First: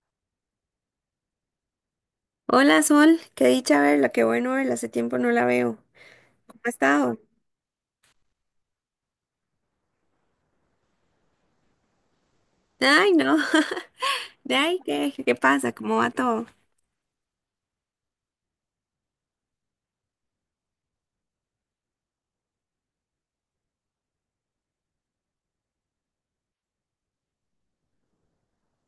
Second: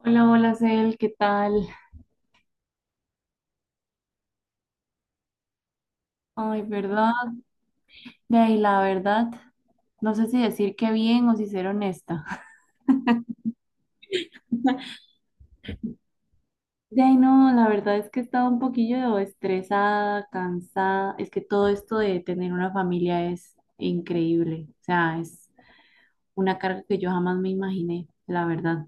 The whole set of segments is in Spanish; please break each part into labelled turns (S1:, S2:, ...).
S1: Hola, hola, Cel, ¿qué tal?
S2: Hola Sol, qué dicha verla, qué bueno verla, hace tiempo no la veo. ¿Cómo
S1: Ay,
S2: ha estado?
S1: ¿verdad? De ahí, la verdad, no sé si decir qué bien o si ser honesta.
S2: Ay, no. De ahí, ¿qué pasa? ¿Cómo va todo?
S1: De ahí, no, la verdad es que he estado un poquillo estresada, cansada. Es que todo esto de tener una familia es increíble. O sea, es una carga que yo jamás me imaginé, la verdad.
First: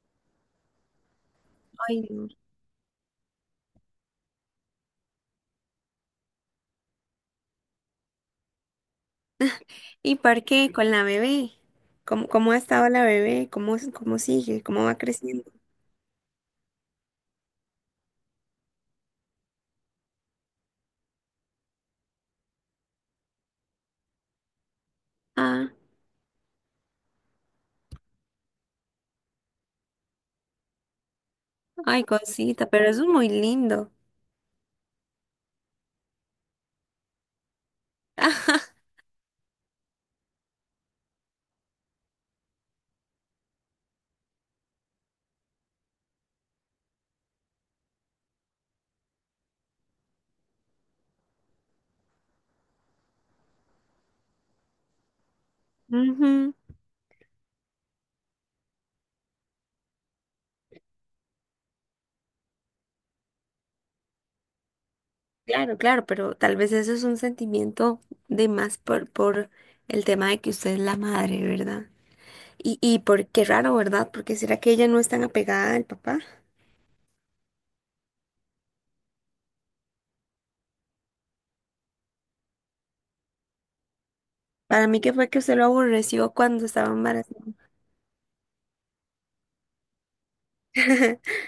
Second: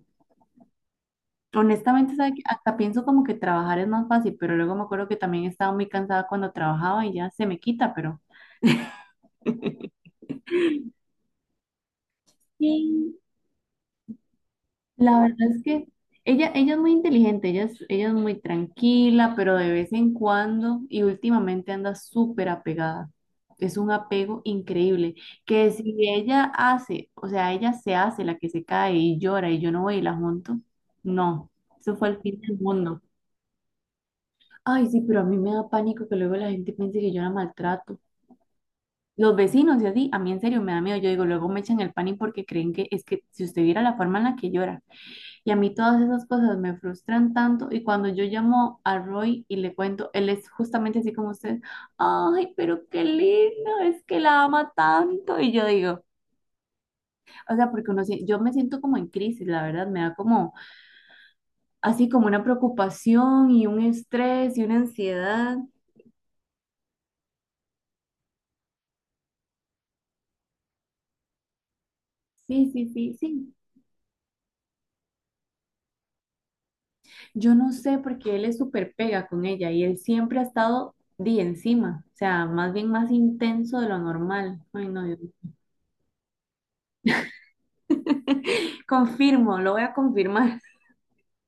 S2: Ay,
S1: Honestamente,
S2: no.
S1: ¿sabe qué? Hasta pienso como que trabajar es más fácil, pero luego me acuerdo que también estaba muy cansada cuando trabajaba y ya se me quita, pero...
S2: ¿Y por qué? Con la bebé. ¿Cómo ha estado la
S1: Sí,
S2: bebé? ¿Cómo sigue? ¿Cómo va
S1: la verdad
S2: creciendo?
S1: es que ella es muy inteligente, ella es muy tranquila, pero de vez en cuando y últimamente anda súper apegada. Es un apego increíble,
S2: Ah,
S1: que si ella hace, o sea, ella se hace la que se cae y llora y yo no voy y la junto, no, eso
S2: ay,
S1: fue el fin del
S2: cosita, pero eso
S1: mundo.
S2: es muy lindo.
S1: Ay, sí, pero a mí me da pánico que luego la gente piense que yo la maltrato. Los vecinos y así, a mí en serio me da miedo, yo digo, luego me echan el pánico porque creen que es que si usted viera la forma en la que llora. Y a mí todas esas cosas me frustran tanto. Y cuando yo llamo a Roy y le cuento, él es justamente así como usted, ay, pero qué lindo, es que la ama tanto. Y yo digo,
S2: Ujú.
S1: o sea, porque uno, yo me siento como en crisis, la verdad, me da como, así como una preocupación y un estrés y una ansiedad.
S2: Claro, claro, pero tal vez eso es un sentimiento de más por el tema de que usted es la madre, ¿verdad?
S1: Sí,
S2: Y,
S1: sí,
S2: y
S1: sí,
S2: por qué
S1: sí.
S2: raro, ¿verdad? Porque será que ella no es tan apegada al papá.
S1: Yo no sé porque él es súper pega con ella y él siempre ha estado de encima, o sea, más bien más intenso de lo normal.
S2: Para
S1: Ay,
S2: mí
S1: no,
S2: que
S1: Dios.
S2: fue que usted lo aborreció cuando estaba embarazada.
S1: Confirmo, lo voy a confirmar.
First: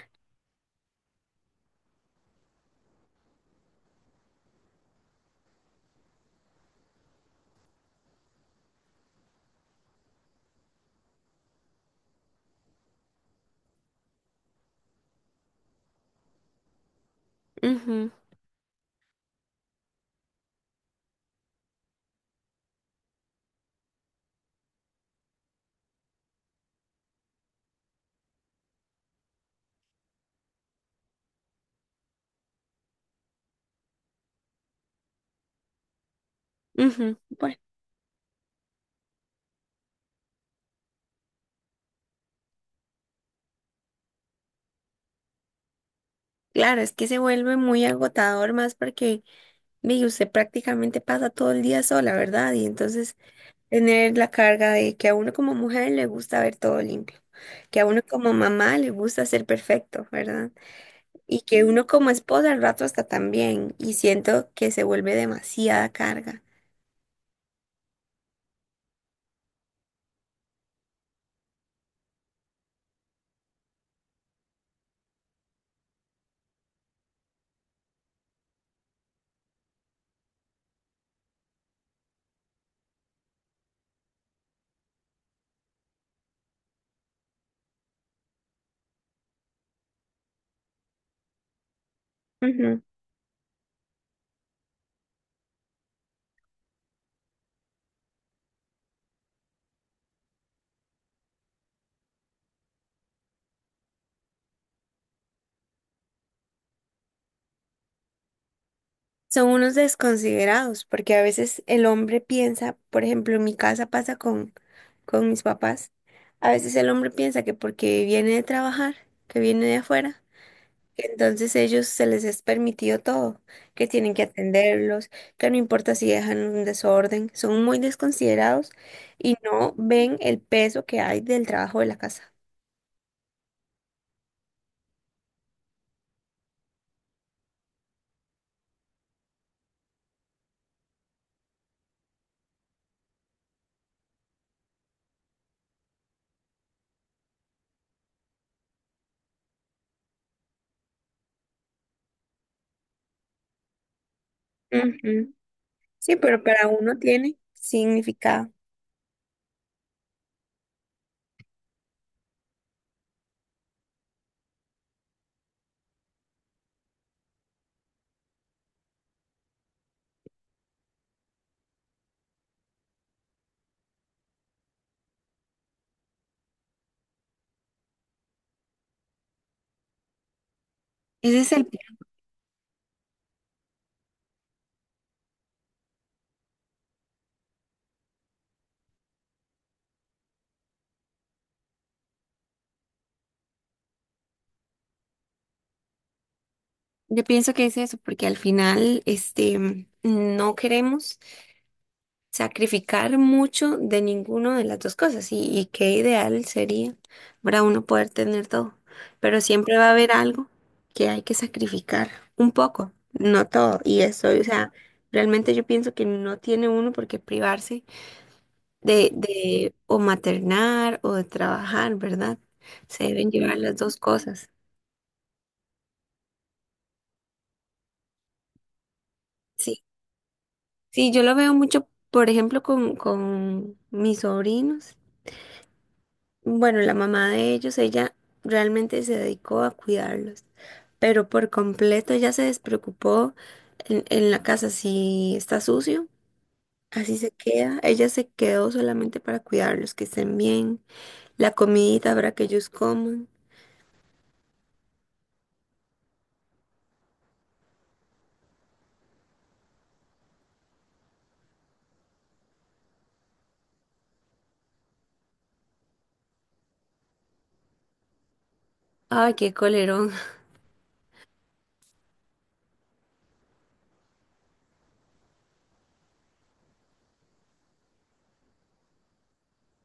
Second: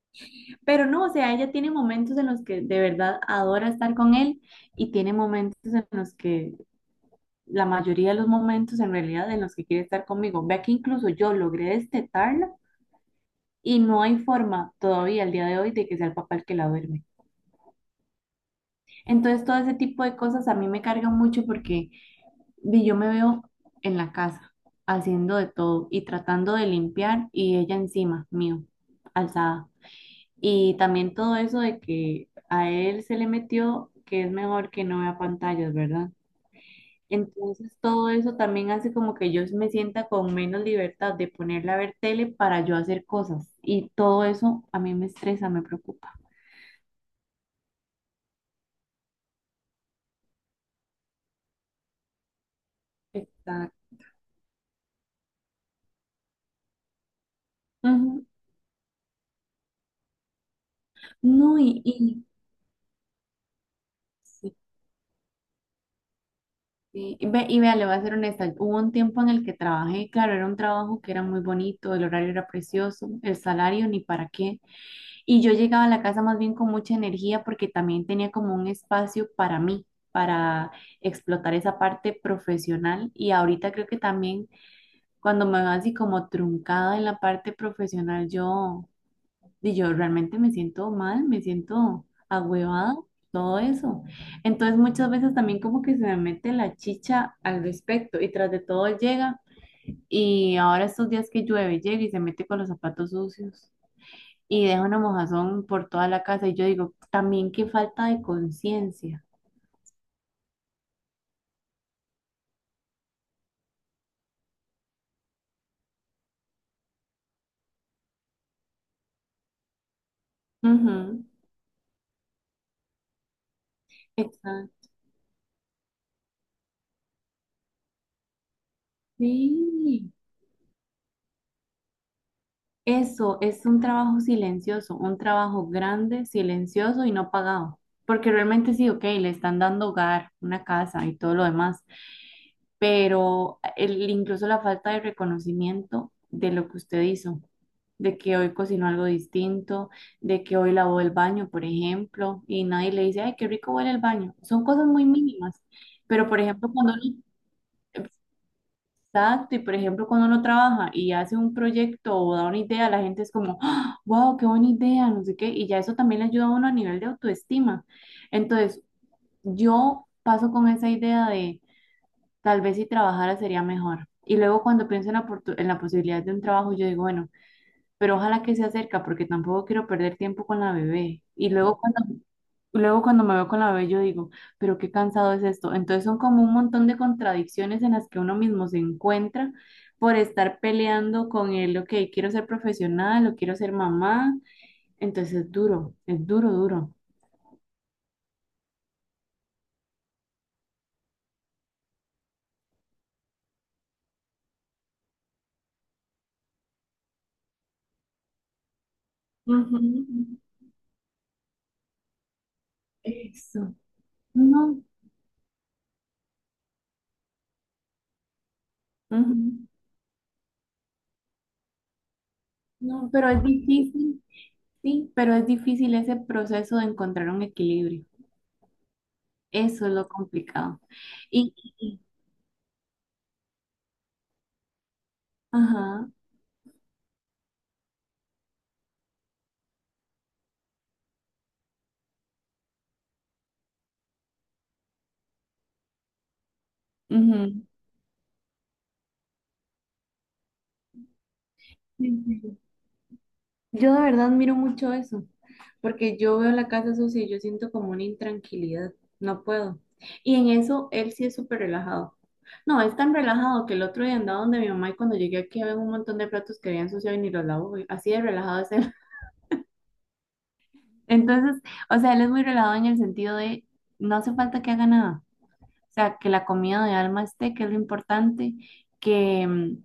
S1: Pero no, o sea, ella tiene momentos en los que de verdad adora estar con él y tiene momentos en los que, la mayoría de los momentos en realidad en los que quiere estar conmigo. Vea que incluso yo logré destetarla y no hay forma todavía al día de hoy de que sea el papá el que la duerme.
S2: Ujú,
S1: Entonces, todo ese tipo de cosas a mí me cargan mucho porque di, yo me veo en la casa haciendo de todo y tratando de limpiar y ella encima mío, alzada. Y también todo eso de que a él se le metió que es mejor que no vea pantallas, ¿verdad?
S2: ujú. Bueno,
S1: Entonces todo eso también hace como que yo me sienta con menos libertad de ponerle a ver tele para yo hacer cosas. Y todo eso a mí me estresa, me preocupa.
S2: claro, es que se vuelve muy agotador más porque mire, usted prácticamente pasa todo el día sola, ¿verdad? Y entonces
S1: Exacto.
S2: tener la carga de que a uno como mujer le gusta ver todo limpio, que a uno
S1: Ujú.
S2: como mamá le gusta ser perfecto, ¿verdad? Y
S1: No,
S2: que uno como
S1: y,
S2: esposa al rato hasta también, y siento
S1: sí,
S2: que se vuelve demasiada carga.
S1: sí. Y vea, le voy a ser honesta, hubo un tiempo en el que trabajé, claro, era un trabajo que era muy bonito, el horario era precioso, el salario ni para qué. Y yo llegaba a la casa más bien con mucha energía porque también tenía como un espacio para mí, para explotar esa parte profesional. Y ahorita creo que también cuando me veo así como truncada en la parte profesional, yo realmente me siento mal, me siento agüevada, todo eso. Entonces muchas veces también como que se me mete la chicha al respecto y tras de todo llega. Y ahora estos días que llueve, llega y se mete con los zapatos sucios y deja una mojazón por toda la casa. Y yo digo, también qué falta de conciencia.
S2: Son unos desconsiderados, porque a veces el hombre piensa, por ejemplo, en mi casa pasa con mis papás, a veces el hombre piensa que porque viene de trabajar, que viene de afuera, que
S1: Ujú.
S2: entonces ellos se les es permitido todo, que tienen que
S1: Exacto.
S2: atenderlos, que no importa si dejan un desorden, son muy desconsiderados y no
S1: Sí.
S2: ven el peso que hay del trabajo de la casa.
S1: Eso es un trabajo silencioso, un trabajo grande, silencioso y no pagado. Porque realmente sí, ok, le están dando hogar, una casa y todo lo demás, pero el, incluso la falta de reconocimiento de lo que usted hizo, de que hoy cocinó algo distinto, de que hoy lavó el baño, por ejemplo, y nadie le dice, ay, qué rico huele el baño. Son cosas muy
S2: Ujú.
S1: mínimas,
S2: Sí,
S1: pero por
S2: pero para
S1: ejemplo, cuando
S2: uno
S1: uno,
S2: tiene significado.
S1: exacto, y por ejemplo, cuando uno trabaja y hace un proyecto o da una idea, la gente es como, wow, qué buena idea, no sé qué, y ya eso también le ayuda a uno a nivel de autoestima. Entonces, yo paso con esa idea de tal vez si trabajara sería mejor. Y luego cuando pienso en la, en la posibilidad de un trabajo, yo digo, bueno, pero ojalá que se cerca porque tampoco quiero perder tiempo con la bebé.
S2: Ese es el...
S1: Luego cuando me veo con la bebé yo digo, pero qué cansado es esto. Entonces son como un montón de contradicciones en las que uno mismo se encuentra por estar peleando con el, ok, quiero ser profesional o quiero ser mamá. Entonces es duro, es duro.
S2: Yo pienso que es eso, porque al final, este, no queremos sacrificar mucho de ninguna de las dos cosas y qué ideal sería para uno poder tener todo, pero siempre va a haber
S1: Ujú.
S2: algo que hay que sacrificar un poco, no
S1: Eso.
S2: todo, y eso, o sea,
S1: No,
S2: realmente yo pienso que no tiene uno por qué privarse de,
S1: ujú,
S2: de o maternar o de trabajar, ¿verdad? Se
S1: no,
S2: deben
S1: pero es
S2: llevar las dos
S1: difícil,
S2: cosas.
S1: sí, pero es difícil ese proceso de encontrar un equilibrio.
S2: Sí.
S1: Eso es lo complicado.
S2: Sí, yo lo veo
S1: Y, y-
S2: mucho,
S1: y-
S2: por ejemplo, con mis sobrinos.
S1: ajá,
S2: Bueno, la mamá de ellos, ella realmente se dedicó a cuidarlos, pero por completo ya se despreocupó en la casa si está sucio. Así se
S1: ujú.
S2: queda. Ella se quedó solamente para cuidarlos, que estén bien, la
S1: Sí,
S2: comidita para que
S1: sí.
S2: ellos coman.
S1: Yo de verdad miro mucho eso, porque yo veo la casa sucia y yo siento como una intranquilidad, no puedo. Y en eso él sí es súper relajado. No, es tan relajado que el otro día andaba donde mi mamá y cuando llegué aquí había un montón de platos que habían ensuciado y ni los lavó, y así de relajado es él.
S2: Ay, qué colerón.
S1: Entonces, o sea, él es muy relajado en el sentido de no hace falta que haga nada. O sea, que la comida de alma esté, que es lo importante, que,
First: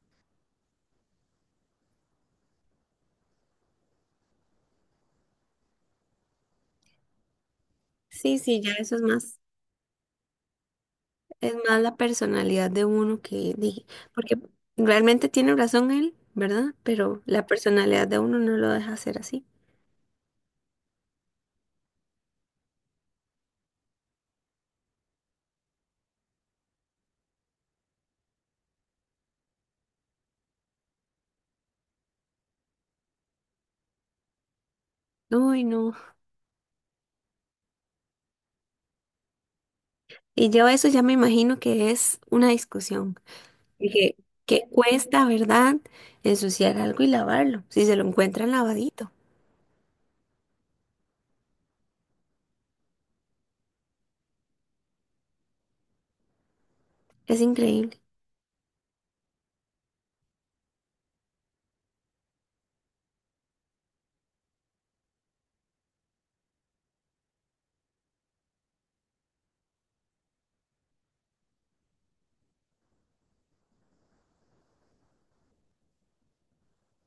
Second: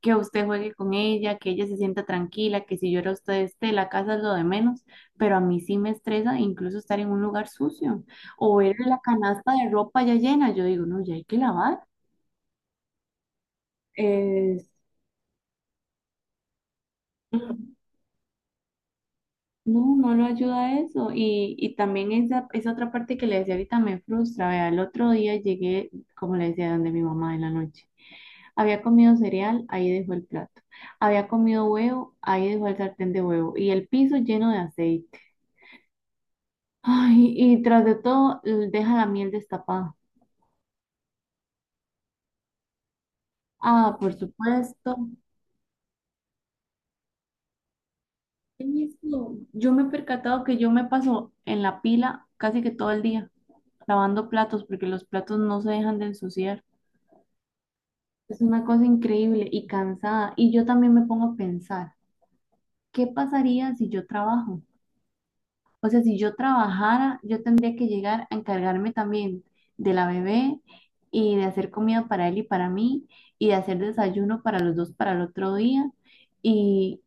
S1: que usted juegue con ella, que ella se sienta tranquila, que si llora usted esté, la casa es lo de menos, pero a mí sí me estresa incluso estar en un lugar sucio
S2: Sí,
S1: o
S2: sí, ya
S1: ver
S2: eso
S1: la
S2: es más.
S1: canasta de ropa ya llena, yo digo, no, ya hay que
S2: Es más
S1: lavar.
S2: la personalidad de uno que dije, porque
S1: Es-
S2: realmente tiene razón él, ¿verdad? Pero la personalidad de uno no lo deja hacer así.
S1: no, no lo ayuda a eso. Y también esa otra parte que le decía ahorita me frustra. Vea, el otro día llegué, como le decía, donde mi mamá en la noche. Había comido cereal, ahí dejó el plato. Había comido huevo, ahí dejó el sartén de huevo. Y el piso lleno de aceite.
S2: Uy, no.
S1: Ay, y tras de todo, deja la miel destapada.
S2: Y yo eso ya me imagino que es una discusión.
S1: Ah, por
S2: Dije, que
S1: supuesto.
S2: cuesta, ¿verdad? Ensuciar algo y lavarlo. Si se lo encuentran lavadito.
S1: Eso, yo me he percatado que yo me paso en la pila casi que todo el día lavando platos porque los platos no se dejan de ensuciar.
S2: Es increíble.
S1: Es una cosa increíble y cansada. Y yo también me pongo a pensar, ¿qué pasaría si yo trabajo? O sea, si yo trabajara, yo tendría que llegar a encargarme también de la bebé y de hacer comida para él y para mí y de hacer desayuno para los dos para el otro día. Y,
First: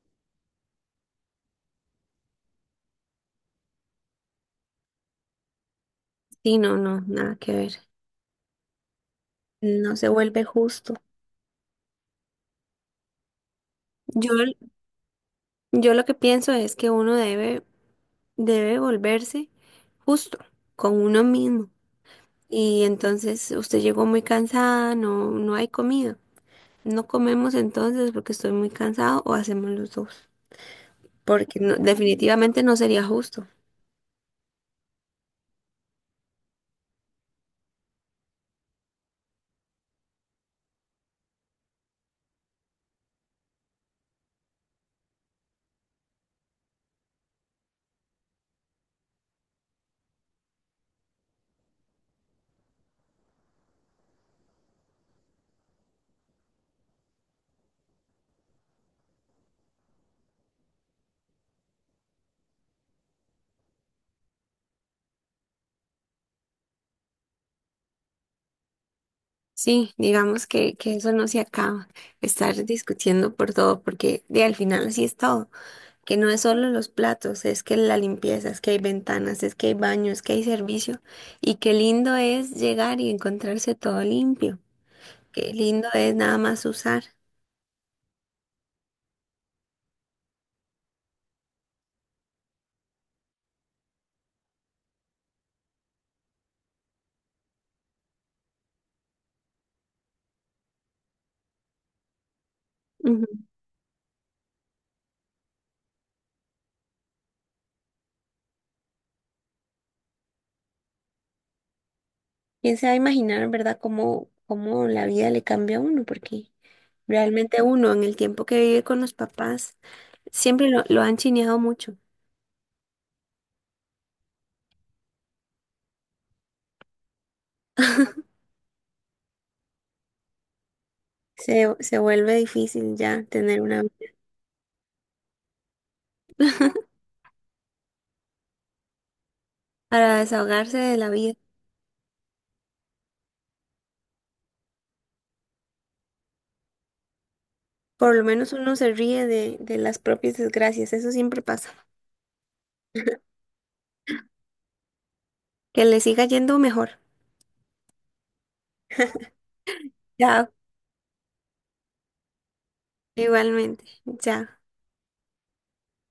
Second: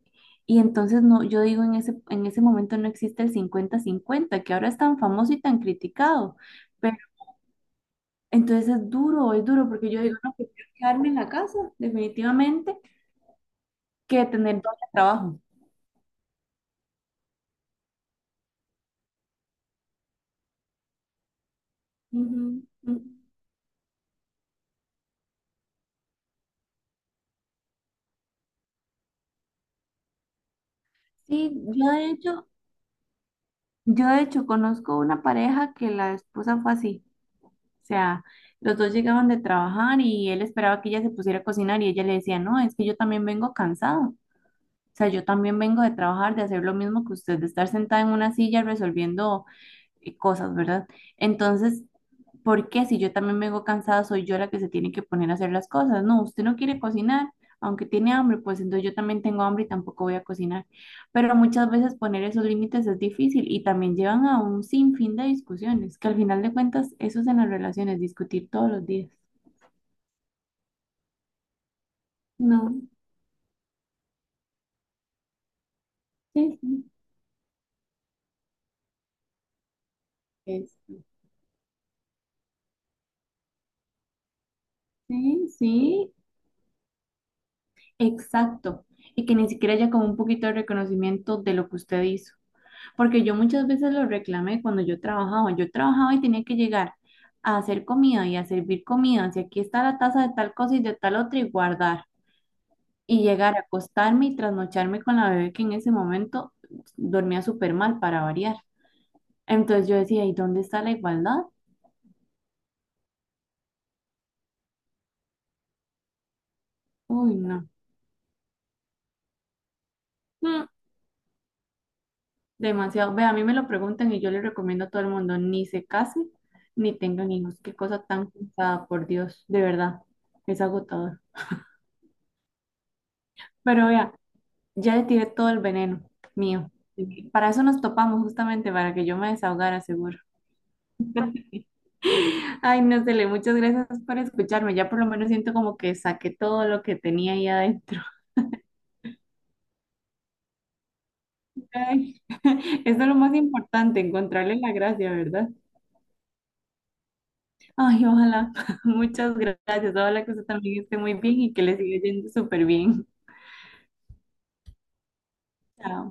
S1: y entonces no, yo digo, en ese momento no existe el cincuenta-cincuenta que ahora es tan famoso y tan criticado.
S2: Sí, no,
S1: Pero
S2: no, nada que ver.
S1: entonces es duro, porque
S2: No
S1: yo
S2: se
S1: digo, no,
S2: vuelve
S1: prefiero
S2: justo.
S1: quedarme en la casa, definitivamente, que
S2: Yo,
S1: tener todo el trabajo.
S2: yo lo que pienso es que uno debe, debe volverse justo con uno mismo.
S1: Ujú,
S2: Y
S1: ujú.
S2: entonces usted llegó muy cansada, no, no hay comida. No comemos entonces porque estoy muy cansado o hacemos los dos.
S1: Sí,
S2: Porque no-
S1: yo de hecho,
S2: definitivamente no sería justo.
S1: Yo de hecho conozco una pareja que la esposa fue así, o sea, los dos llegaban de trabajar y él esperaba que ella se pusiera a cocinar y ella le decía, no, es que yo también vengo cansado, o sea, yo también vengo de trabajar, de hacer lo mismo que usted, de estar sentada en una silla resolviendo cosas, ¿verdad? Entonces, ¿por qué si yo también vengo cansada, soy yo la que se tiene que poner a hacer las cosas? No, usted no quiere cocinar, aunque tiene hambre, pues entonces yo también tengo hambre y tampoco voy a cocinar. Pero muchas veces poner esos límites es difícil y también llevan a un sinfín de discusiones, que al final de cuentas eso es en las relaciones, discutir todos los días.
S2: Sí, digamos que eso no se acaba, estar
S1: No,
S2: discutiendo por todo, porque de al final así es todo, que no es
S1: sí,
S2: solo
S1: sí,
S2: los platos, es que la limpieza, es que hay ventanas, es que hay baños, es que hay
S1: es-
S2: servicio, y qué lindo es llegar y encontrarse todo limpio,
S1: sí,
S2: qué lindo
S1: sí,
S2: es nada más usar.
S1: exacto. Y que ni siquiera haya como un poquito de reconocimiento de lo que usted hizo. Porque yo muchas veces lo reclamé cuando yo trabajaba. Yo trabajaba y tenía que llegar a hacer comida y a servir comida. Si aquí está la taza de tal cosa y de tal otra y guardar. Y llegar a acostarme y trasnocharme con la bebé que en ese momento dormía súper mal para variar. Entonces yo decía, ¿y dónde está la igualdad?
S2: ¿Quién se va a imaginar, verdad, cómo la vida le cambia a uno? Porque
S1: Uy,
S2: realmente
S1: no.
S2: uno en el tiempo que vive con los papás
S1: Mm,
S2: siempre lo han chineado mucho.
S1: demasiado. Ve, a mí me lo preguntan y yo le recomiendo a todo el mundo, ni se case, ni tengan hijos. Qué cosa tan cansada, por Dios. De verdad, es agotador.
S2: Se vuelve difícil ya tener una
S1: Pero
S2: vida.
S1: vea. Ya le tiré todo el veneno mío. Para eso nos topamos justamente, para que yo me desahogara, seguro.
S2: Para desahogarse de la vida.
S1: Ay, no sé, Le, muchas gracias por escucharme. Ya por lo menos siento como que saqué todo lo que tenía ahí adentro.
S2: Por lo menos uno se ríe de las propias desgracias, eso siempre pasa.
S1: Ay, eso es lo más importante, encontrarle la gracia, ¿verdad?
S2: Que le siga yendo mejor.
S1: Ay, ojalá. Muchas gracias. Ojalá que usted
S2: Ya,
S1: también esté muy bien y que le siga yendo súper bien.
S2: igualmente. Ya.
S1: Chao.